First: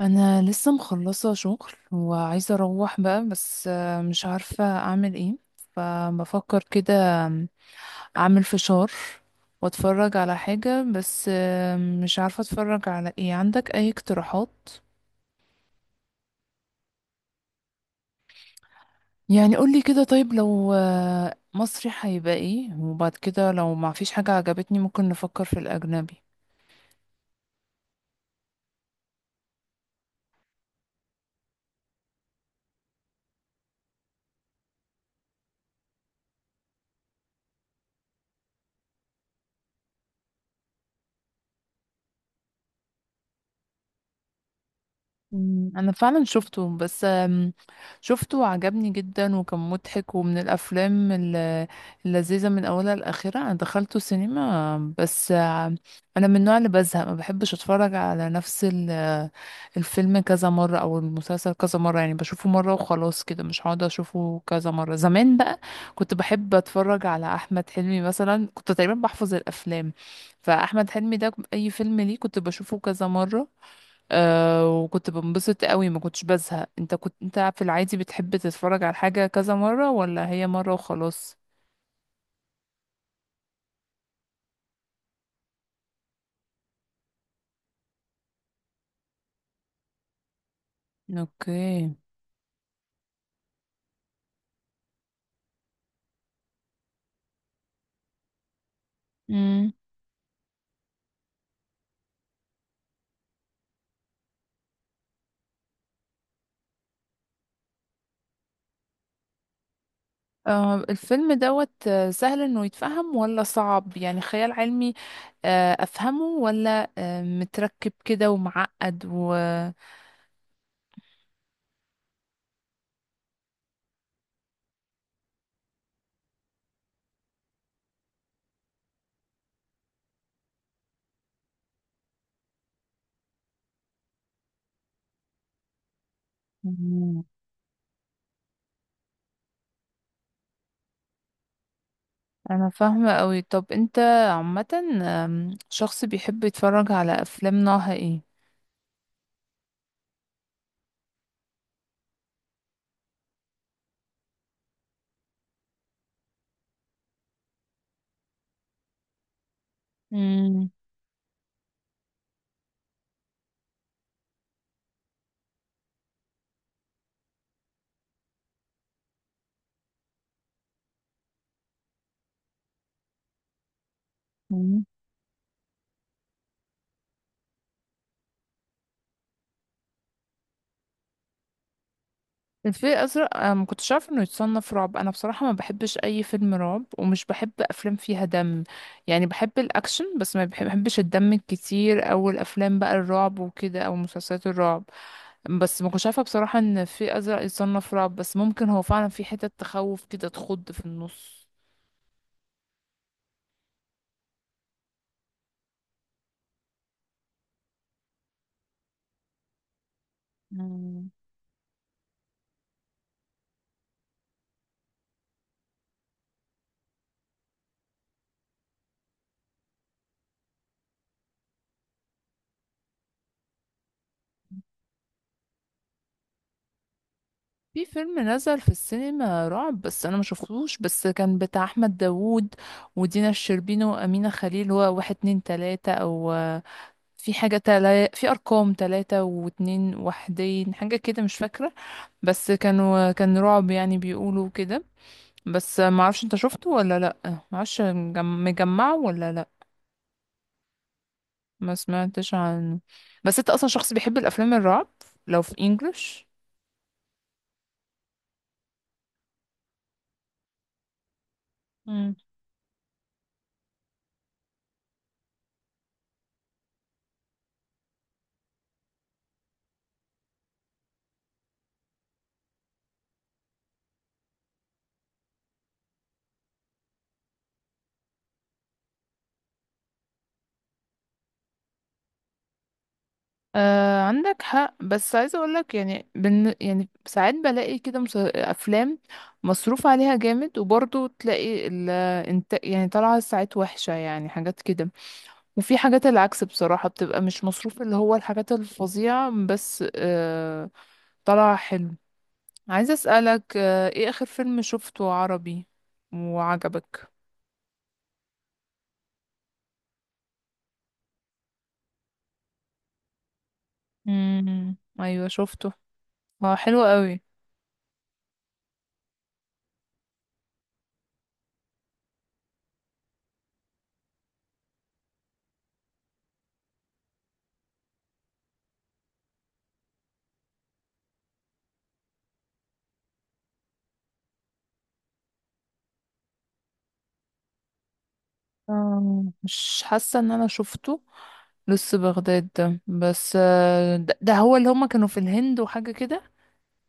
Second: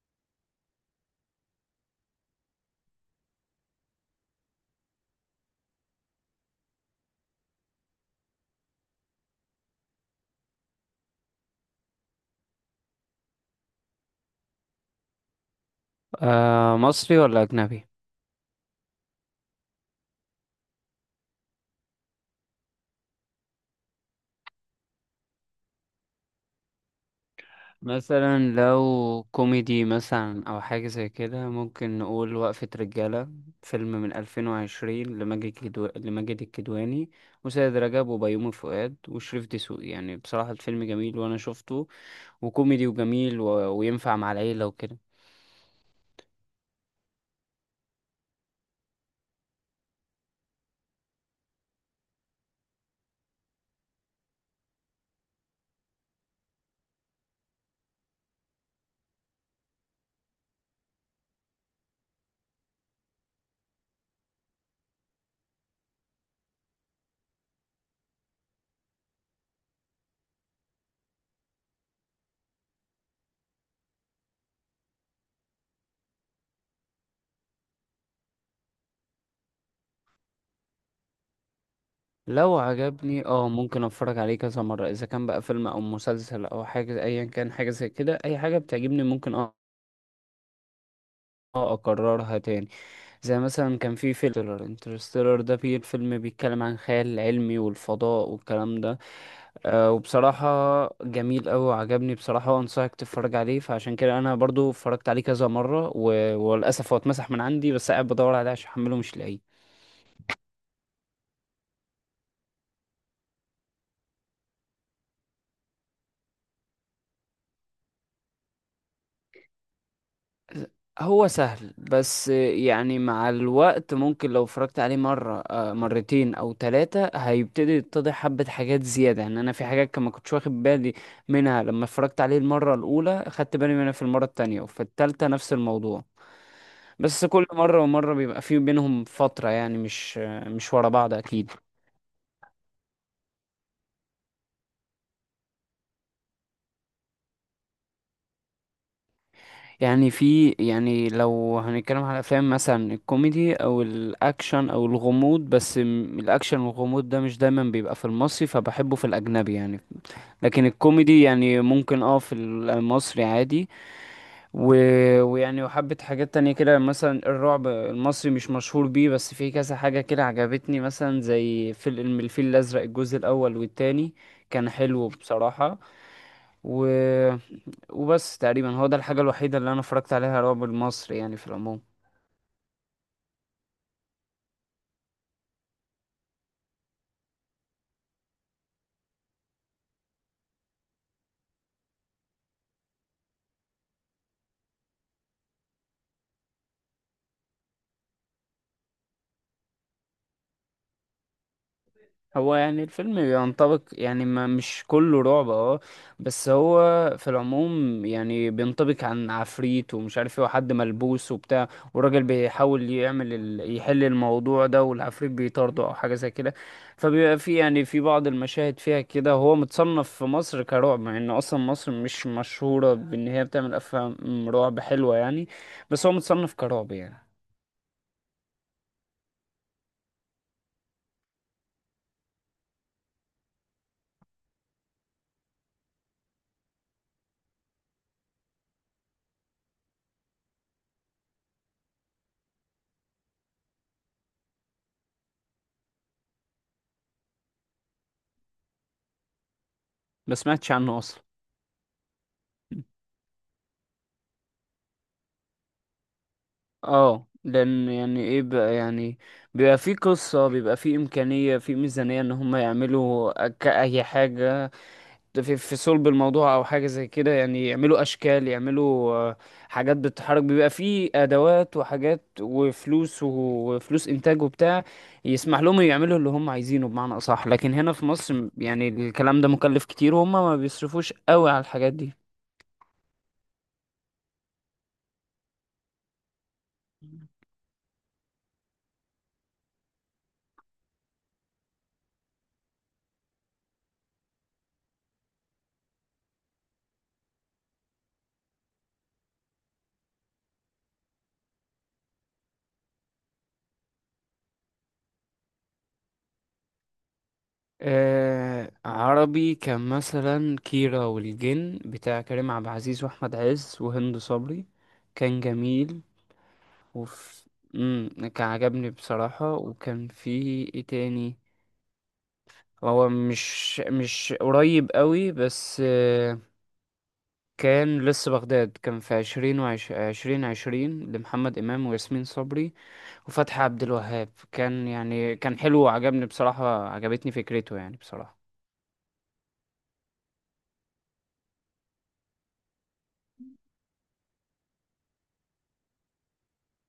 انا لسه مخلصه شغل وعايزه اروح بقى، بس مش عارفه اعمل ايه. فبفكر كده اعمل فشار واتفرج على حاجه، بس مش عارفه اتفرج على ايه. عندك اي اقتراحات؟ مصري ولا أجنبي؟ يعني قولي كده. طيب لو مصري هيبقى ايه، وبعد كده لو ما فيش حاجه عجبتني ممكن نفكر في الاجنبي. مثلا لو كوميدي مثلا أو حاجة زي كده ممكن نقول وقفة رجالة. فيلم من 2020 لماجد الكدواني وسيد رجب وبيومي فؤاد وشريف دسوقي، يعني بصراحة الفيلم جميل وأنا شفته، وكوميدي وجميل و... وينفع مع العيلة وكده. انا فعلا شفته، بس شفته وعجبني جدا وكان مضحك، ومن الافلام اللذيذه من اولها لاخرها. انا دخلته سينما، بس انا من النوع اللي بزهق، ما بحبش اتفرج على نفس الفيلم كذا مره او المسلسل كذا مره، يعني بشوفه مره وخلاص كده، مش هقعد اشوفه كذا مره. زمان بقى كنت بحب اتفرج على احمد حلمي مثلا، كنت تقريبا بحفظ الافلام، فاحمد حلمي ده اي فيلم ليه كنت بشوفه كذا مره. أه، وكنت بنبسط قوي، ما كنتش بزهق. انت كنت، في العادي بتحب تتفرج على حاجة كذا مرة ولا هي مرة وخلاص؟ لو عجبني ممكن اتفرج عليه كذا مرة، اذا كان بقى فيلم او مسلسل او حاجة ايا كان، حاجة زي كده اي حاجة بتعجبني ممكن اه اوكي. اكررها تاني. زي مثلا كان في فيلم انترستيلر ده، فيه الفيلم بيتكلم عن خيال علمي والفضاء والكلام ده. امم. وبصراحة جميل أوي وعجبني بصراحة، وأنصحك تتفرج عليه، فعشان كده أنا برضو اتفرجت عليه كذا مرة و... وللأسف هو اتمسح من عندي، بس قاعد بدور عليه عشان أحمله مش لاقيه. أه، الفيلم دوت سهل انه يتفهم ولا صعب؟ يعني خيال علمي افهمه، ولا متركب كده ومعقد و... هو سهل، بس يعني مع الوقت ممكن لو اتفرجت عليه مرة، مرتين أو ثلاثة، هيبتدي يتضح حبة حاجات زيادة، يعني أنا في حاجات كان ما كنتش واخد بالي منها لما اتفرجت عليه المرة الأولى، خدت بالي منها في المرة التانية، وفي التالتة نفس الموضوع. مم. بس كل مرة ومرة بيبقى في بينهم فترة، يعني مش ورا بعض أكيد. انا فاهمة قوي. طب انت عامة شخص بيحب يتفرج على افلام نوعها ايه؟ يعني في يعني لو هنتكلم على الافلام مثلا، الكوميدي او الاكشن او الغموض، بس الاكشن والغموض ده مش دايما بيبقى في المصري، فبحبه في الاجنبي يعني. لكن مم. الكوميدي يعني ممكن في المصري عادي و... ويعني وحبة حاجات تانية كده، مثلا الرعب المصري مش مشهور بيه، بس في كذا حاجة كده عجبتني مثلا زي فيلم الفيل الازرق، الجزء الاول والتاني، كان حلو بصراحة. و وبس تقريبا هو ده الحاجة الوحيدة اللي انا اتفرجت عليها رعب المصري يعني في العموم. الفيل الأزرق أنا ما كنتش عارفة إنه يتصنف رعب. أنا بصراحة ما بحبش أي فيلم رعب، ومش بحب أفلام فيها دم، يعني بحب الأكشن، بس ما بحبش الدم الكتير، أو الأفلام بقى الرعب وكده، أو مسلسلات الرعب. بس ما كنتش عارفة بصراحة إن الفيل الأزرق يتصنف رعب. بس ممكن هو فعلا في حتة تخوف كده، تخض في النص. هو يعني الفيلم بينطبق، يعني ما مش كله رعب اه بس هو في العموم يعني بينطبق عن عفريت ومش عارف ايه، وحد مم. ملبوس وبتاع، والراجل بيحاول يعمل يحل الموضوع ده، والعفريت بيطارده او حاجة زي كده. فبيبقى في بعض المشاهد فيها كده، هو متصنف في مصر كرعب، مع ان اصلا مصر مش مشهورة بان هي بتعمل افلام رعب حلوة يعني، بس هو متصنف كرعب يعني. في فيلم نزل في السينما رعب بس انا ما شفتوش، بس كان بتاع احمد داوود ودينا الشربيني وامينه خليل. هو واحد اتنين تلاته، او في حاجة في أرقام تلاتة واتنين وحدين، حاجة كده مش فاكرة. بس كان رعب يعني، بيقولوا كده. بس معرفش انت شفته ولا لأ، معرفش مجمعه ولا لأ. ما سمعتش عنه اصلا. ما سمعتش عنه. بس انت أصلا شخص بيحب الأفلام الرعب لو في انجلش؟ اه لان يعني ايه بقى يعني، بيبقى في قصة، بيبقى في امكانية، في مم. ميزانية ان هم يعملوا اي حاجة في صلب الموضوع او حاجة زي كده، يعني يعملوا اشكال، يعملوا حاجات بتتحرك، بيبقى في ادوات وحاجات وفلوس، وفلوس انتاج وبتاع يسمح لهم يعملوا اللي هم عايزينه بمعنى اصح. لكن هنا في مصر يعني الكلام ده مكلف كتير، وهم ما بيصرفوش قوي على الحاجات دي. آه، عندك حق. بس عايزة اقولك، يعني يعني ساعات بلاقي كده افلام مصروف عليها جامد، وبرضه تلاقي يعني طالعة ساعات وحشة، يعني حاجات كده. وفي حاجات العكس بصراحة، بتبقى مش مصروف، اللي هو الحاجات الفظيعة بس طلع حلو. عايزة أسألك، ايه آخر فيلم شفته عربي وعجبك؟ عربي كان مثلا كيرة والجن، بتاع كريم عبد العزيز واحمد عز وهند صبري، امم، ايوه كان شفته. جميل اه، حلو قوي. وف... مم، كان عجبني بصراحة، وكان في ايه تاني، هو مش مش قريب قوي بس. كان لسه بغداد، كان في 2020 لمحمد إمام وياسمين صبري وفتحي عبد الوهاب، كان حلو وعجبني بصراحة، عجبتني فكرته يعني بصراحة. مش حاسة ان انا شفته لسه بغداد ده. بس ده هو اللي هما كانوا في الهند وحاجة كده؟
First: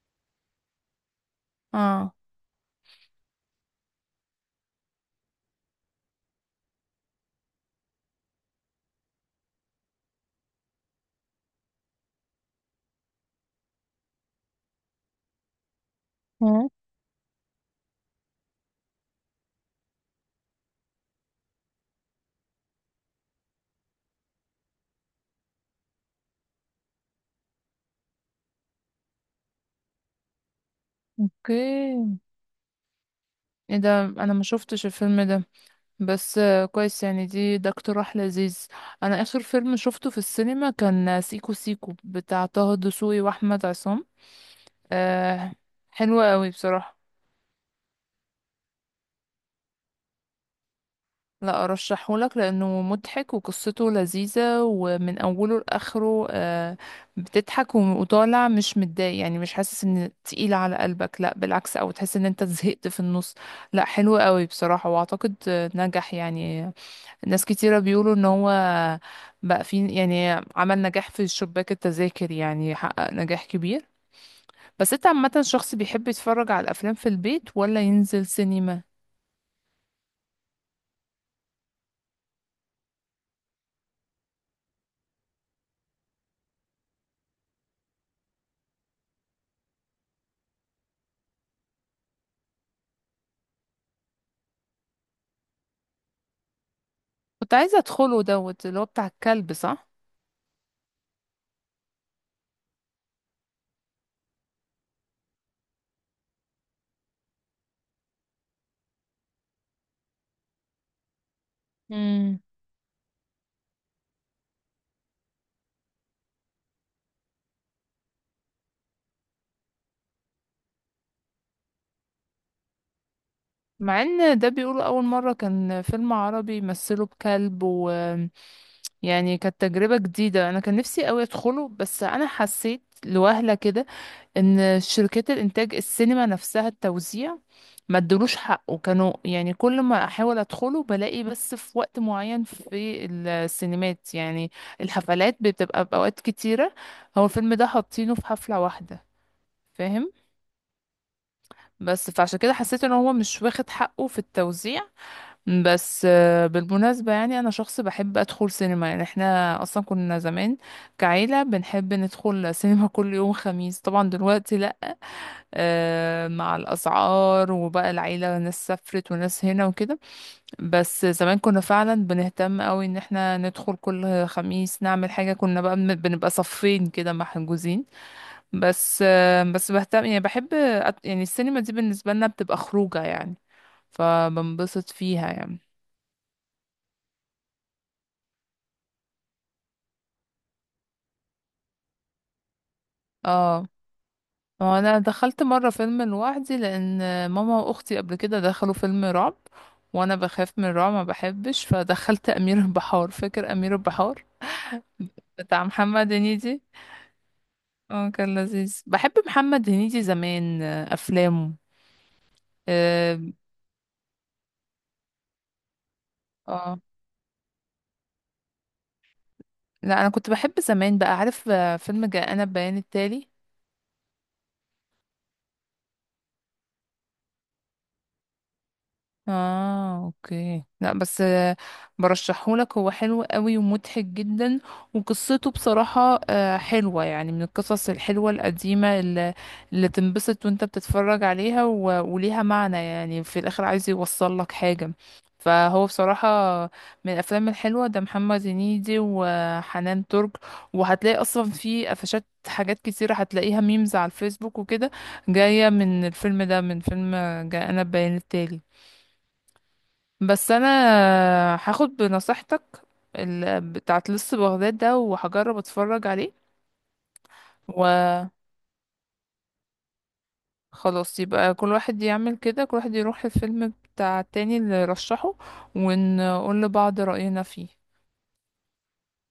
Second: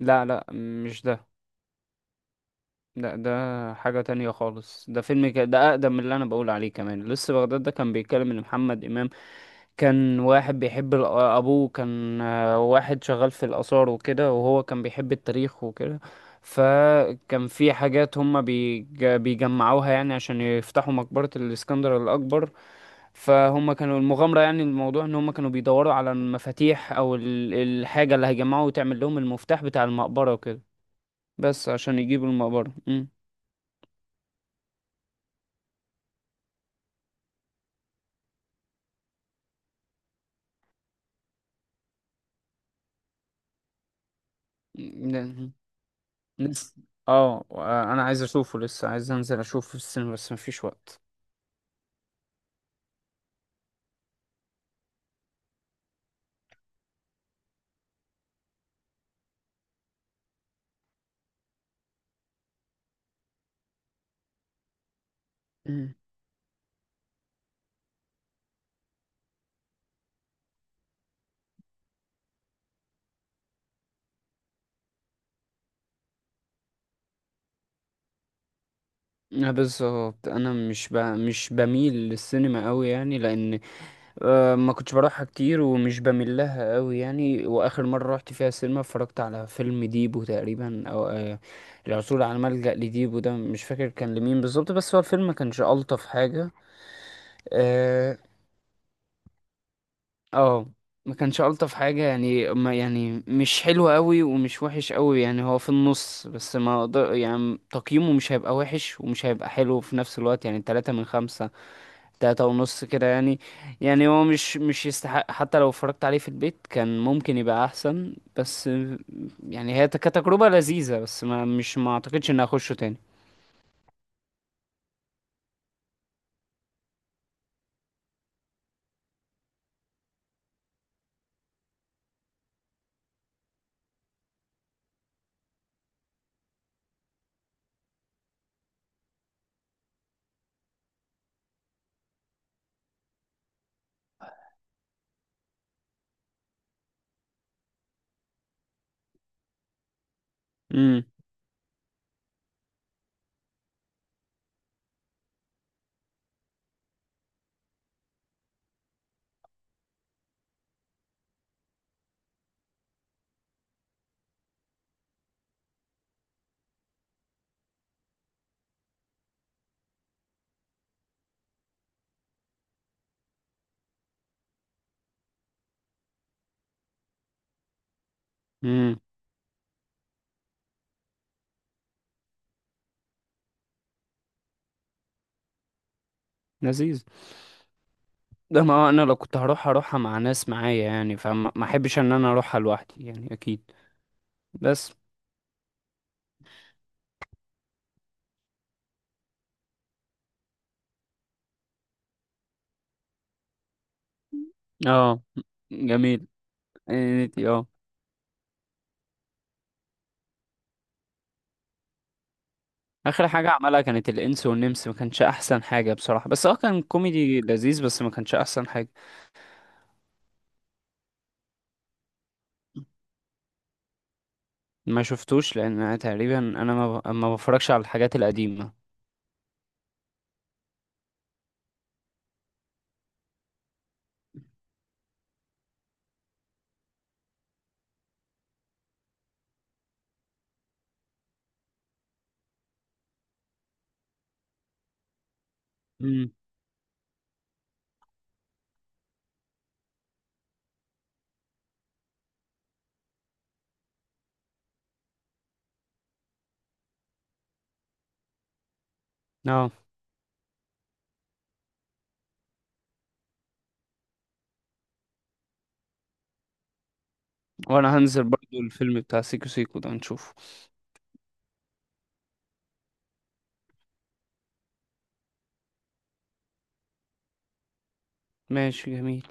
لا لا، مش ده. اه. لا، ده حاجة تانية خالص. ده أقدم من اللي أنا بقول عليه كمان. لسه بغداد ده كان بيتكلم إن محمد إمام كان واحد بيحب أبوه كان واحد شغال في الآثار وكده، وهو كان بيحب التاريخ وكده، اه، فكان في حاجات هما بيجمعوها يعني، عشان يفتحوا مقبرة الإسكندر الأكبر. فهم كانوا المغامرة، يعني الموضوع ان هم كانوا بيدوروا على المفاتيح او الحاجة اللي هيجمعوا وتعمل لهم المفتاح بتاع المقبرة وكده، بس عشان اوكي. يجيبوا المقبرة. ايه ده، انا ما شفتش الفيلم ده، بس كويس يعني. ده اقتراح لذيذ. انا اخر فيلم شفته في السينما كان سيكو سيكو بتاع طه دسوقي واحمد عصام. ن- أه، حلو قوي لسه بصراحة. اه انا عايز اشوفه، لسه عايز انزل اشوفه في السينما بس مفيش وقت. لا ارشحهولك لانه مضحك، وقصته لذيذة ومن اوله لاخره، بتضحك وطالع مش متضايق، يعني مش حاسس ان تقيل على قلبك، لا بالعكس، او تحس ان انت زهقت في النص. لا، حلو قوي بصراحة، واعتقد مم. نجح يعني. ناس كتيرة بيقولوا ان هو بقى في، يعني عمل نجاح في شباك التذاكر، يعني حقق نجاح كبير. بس انت عامة شخص بيحب يتفرج على الافلام في البيت ولا ينزل سينما؟ بالظبط، انا مش بميل للسينما قوي يعني، لان ما كنتش بروحها كتير، ومش بميل لها قوي يعني. واخر مره رحت فيها السينما، اتفرجت على فيلم ديبو تقريبا، او العثور على ملجأ لديبو ده، مش فاكر كان لمين بالظبط، بس هو الفيلم ما كانش الطف حاجه. كنت عايزة آه، ادخله دوت، اللي هو بتاع الكلب، صح؟ اه. ما كانش الطف حاجه يعني، ما يعني مش حلو قوي ومش وحش قوي، يعني هو في النص، بس ما اقدر، يعني تقييمه مش هيبقى وحش ومش هيبقى حلو في نفس الوقت، يعني 3 من 5، امم. 3.5 كده يعني. يعني هو مش يستحق، حتى لو اتفرجت عليه في البيت كان ممكن يبقى احسن. بس يعني هي كتجربة لذيذة، بس ما اعتقدش اني اخشه تاني. مع ان ده بيقولوا اول مرة كان فيلم عربي مثله بكلب، ويعني كانت تجربة جديدة. انا كان نفسي قوي ادخله، بس انا حسيت لوهلة كده ان شركات الانتاج السينما نفسها، التوزيع ما ادلوش حقه. كانوا يعني كل ما احاول ادخله بلاقي بس في وقت معين في السينمات، يعني الحفلات بتبقى باوقات كتيره، هو الفيلم ده حاطينه في حفله واحده. فاهم؟ امم. بس فعشان كده حسيت ان هو مش واخد حقه في التوزيع. بس بالمناسبة، يعني أنا شخص بحب أدخل سينما. يعني احنا أصلا كنا زمان كعيلة بنحب ندخل سينما كل يوم خميس. طبعا دلوقتي لأ، مع الأسعار وبقى العيلة ناس سافرت وناس هنا وكده. بس زمان كنا فعلا بنهتم قوي ان احنا ندخل كل خميس نعمل حاجة، كنا بقى بنبقى صفين كده محجوزين. امم. بس بهتم، يعني بحب يعني السينما دي بالنسبة لنا بتبقى خروجة، يعني فبنبسط فيها يعني. لذيذ. ده ما هو انا لو كنت هروح هروحها مع ناس معايا يعني، فما ما احبش ان انا اروحها لوحدي يعني اه. اكيد. هو بس. انا دخلت مرة فيلم لوحدي، لان ماما واختي قبل كده دخلوا فيلم رعب، وانا بخاف من الرعب ما بحبش، فدخلت امير البحار. فاكر امير البحار اه. بتاع محمد جميل. هنيدي؟ انتي اه اه، كان لذيذ. بحب محمد هنيدي زمان، افلامه. اه. اخر حاجه عملها كانت الانس والنمس، ما كانش احسن حاجه بصراحه، بس هو آه. كان كوميدي لذيذ بس ما كانش احسن حاجه. لا انا كنت بحب زمان. بقى عارف فيلم جاء انا بيان التالي؟ ما شفتوش لان أنا تقريبا، انا ما بفرجش على الحاجات القديمه. اه، اوكي. لا بس برشحهولك، هو حلو قوي ومضحك جدا. وقصته بصراحة حلوة يعني، من القصص الحلوة القديمة اللي تنبسط وانت بتتفرج عليها، و... وليها معنى، يعني في الاخر عايز يوصل لك حاجة. فهو بصراحة امم. من الأفلام الحلوة ده، محمد هنيدي وحنان ترك. وهتلاقي أصلا في قفشات، حاجات كتيرة هتلاقيها ميمز على الفيسبوك وكده، جاية من الفيلم ده، من فيلم جاء أنا بيان التالي. اه. بس انا هاخد بنصيحتك بتاعت لص بغداد ده، وهجرب اتفرج عليه. وانا هنزل برضو الفيلم بتاع سيكو سيكو ده نشوفه. وخلاص، يبقى كل واحد يعمل كده، كل واحد يروح الفيلم بتاع التاني اللي رشحه، ونقول لبعض رأينا فيه. ماشي، جميل.